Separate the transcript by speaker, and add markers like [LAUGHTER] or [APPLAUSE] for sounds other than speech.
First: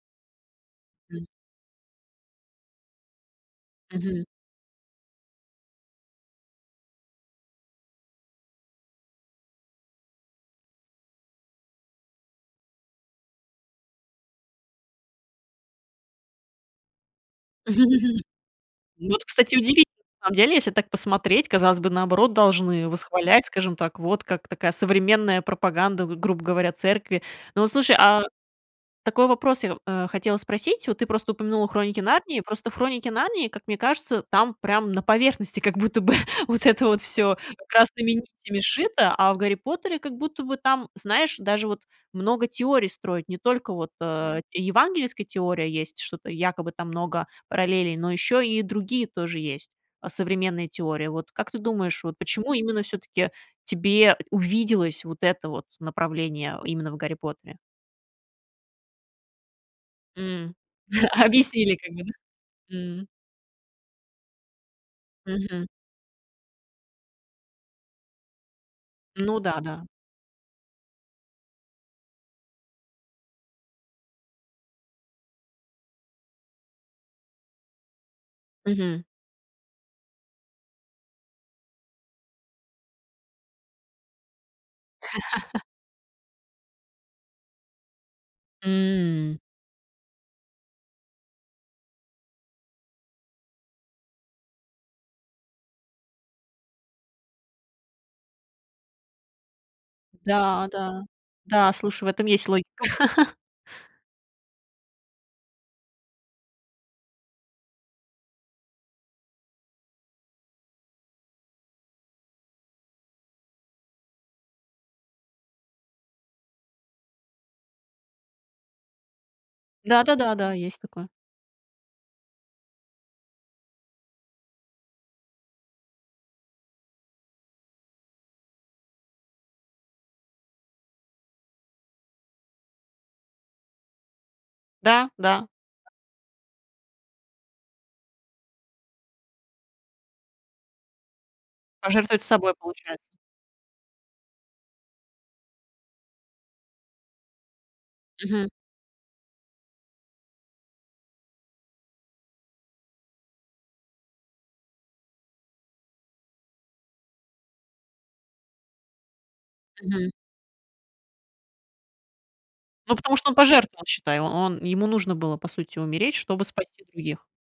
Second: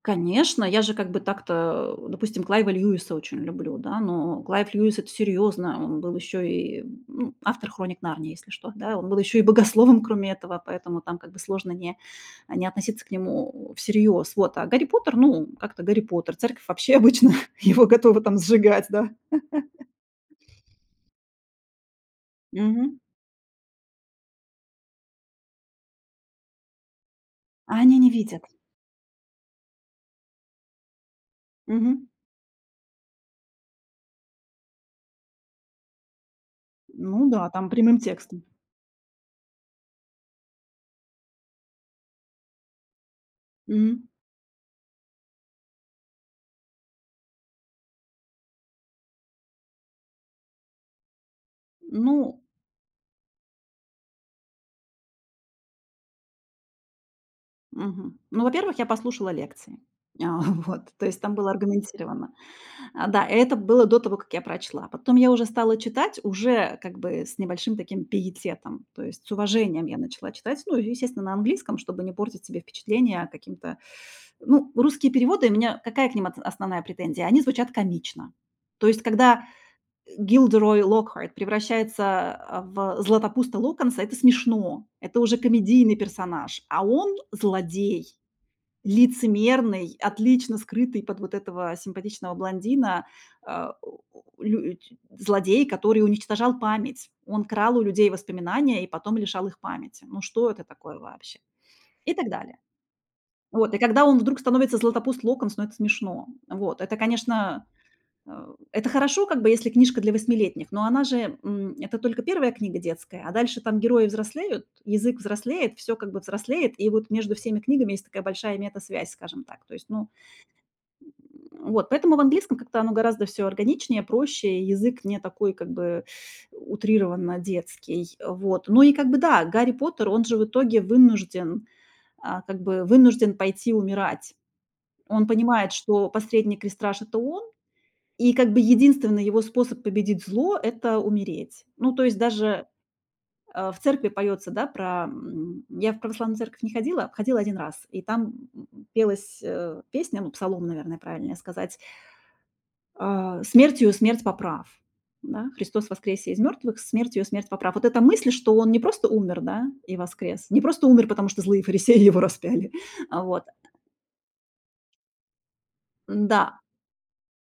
Speaker 1: Конечно, я же, как бы,
Speaker 2: М.
Speaker 1: так-то, допустим, Клайва Льюиса очень люблю, да.
Speaker 2: Мгм.
Speaker 1: Но Клайв Льюис- это серьёзно. Он был ещё и, ну, автор "Хроник Нарнии", если что, да. Он был ещё и богословом, кроме этого, поэтому там, как бы, сложно не не относиться к нему всерьёз. Вот. А "Гарри Поттер", ну, как-то "Гарри Поттер", церковь вообще, обычно, его готова
Speaker 2: [CHUCKLES]
Speaker 1: там сжигать, да.
Speaker 2: Вот, кстати, удивительно, на самом деле, в идеале, если
Speaker 1: [LAUGHS]
Speaker 2: так посмотреть, казалось бы, наоборот, должны
Speaker 1: Мгм.
Speaker 2: восхвалять, скажем так, вот как такая современная пропаганда, г грубо говоря, церкви. Но вот
Speaker 1: А
Speaker 2: слушай,
Speaker 1: они не
Speaker 2: а
Speaker 1: видят.
Speaker 2: такой вопрос я, э, хотела спросить. Вот ты просто упомянула "Хроники
Speaker 1: Мгм.
Speaker 2: Нарнии". Просто в "Хроники Нарнии", как мне кажется, там прям на поверхности как будто бы вот это вот
Speaker 1: Ну
Speaker 2: всё
Speaker 1: да, там прямым
Speaker 2: красными
Speaker 1: текстом.
Speaker 2: нитями сшито, а в "Гарри Поттере" как будто бы там, знаешь, даже вот много теорий строить. Не только вот,
Speaker 1: Мгм.
Speaker 2: э, евангельская теория есть, что-то якобы там много параллелей, но ещё и другие тоже есть современные теории. Вот как ты думаешь, вот
Speaker 1: Ну
Speaker 2: почему именно всё-таки тебе увиделось вот это вот направление именно в "Гарри Поттере"?
Speaker 1: Мгм. Ну, во-первых, я послушала лекции. А
Speaker 2: М,,
Speaker 1: вот, то есть
Speaker 2: [CHUCKLES]
Speaker 1: там было
Speaker 2: объяснили, как бы, да?
Speaker 1: аргументировано.
Speaker 2: М.
Speaker 1: Да, это было до того, как я прочла. Потом я уже
Speaker 2: Мгм.
Speaker 1: стала читать, уже как бы с небольшим таким пиететом. То есть с
Speaker 2: Ну да-да.
Speaker 1: уважением я начала читать. Ну, и естественно, на английском, чтобы не портить себе впечатление каким-то [SUCKS TEETH] ну, русские переводы, у меня какая к ним отс основная претензия? Они звучат комично. То есть
Speaker 2: Мгм.
Speaker 1: когда Gilderoy Lockhart превращается, э, в Златопуста Локонса, это смешно, это уже
Speaker 2: [LAUGHS]
Speaker 1: комедийный персонаж. А он- злодей,
Speaker 2: М.
Speaker 1: лицемерный, отлично скрытый под вот этого симпатичного блондина, а, лють злодей, который уничтожал память. Он крал у людей воспоминания и потом лишал их памяти. Ну что это
Speaker 2: Да,
Speaker 1: такое
Speaker 2: да,
Speaker 1: вообще?
Speaker 2: да, слушай, в
Speaker 1: И
Speaker 2: этом
Speaker 1: так
Speaker 2: есть
Speaker 1: далее.
Speaker 2: логика. [CHUCKLES]
Speaker 1: Вот. И когда он вдруг становится Златопуст Локонс, ну это смешно. Вот. Это, конечно, э, это хорошо как бы, если книжка для восьмилетних, но она же, м, это только 1 книга детская, а дальше там герои взрослеют, язык взрослеет, всё как бы взрослеет, и вот между всеми книгами есть такая большая метасвязь, скажем так, то есть,
Speaker 2: Да
Speaker 1: ну
Speaker 2: да да да, есть такое.
Speaker 1: [GRUNTS] вот, поэтому в английском как-то оно гораздо всё органичнее, проще, и язык не такой, как бы, [SUCKS TEETH] утрированно детский, вот. Ну и, как бы, да, Гарри Поттер, он же в итоге вынужден, а, как бы, вынужден пойти умирать.
Speaker 2: Да,
Speaker 1: Он
Speaker 2: да.
Speaker 1: понимает, что последний крестраж- это он, и, как бы, единственный его способ победить зло- это умереть. Ну, то есть
Speaker 2: Пожертвовать собой,
Speaker 1: даже,
Speaker 2: получается.
Speaker 1: э, в церкви поётся, да, про м. Я в православную церковь не ходила, ходила 1 раз, и там,
Speaker 2: Мгм.
Speaker 1: м, пелась, э, песня, ну, псалом, наверное, правильнее сказать э, "Смертью смерть поправ", да? "Христос воскресе из мёртвых, смертью смерть поправ". Вот эта мысль, что он не просто умер, да, и
Speaker 2: Мгм.
Speaker 1: воскрес, не просто умер, потому что злые фарисеи его распяли.
Speaker 2: Ну, потому что он
Speaker 1: Вот.
Speaker 2: пожертвовал, считай. Он ему нужно было, по сути, умереть, чтобы
Speaker 1: М-да.
Speaker 2: спасти других.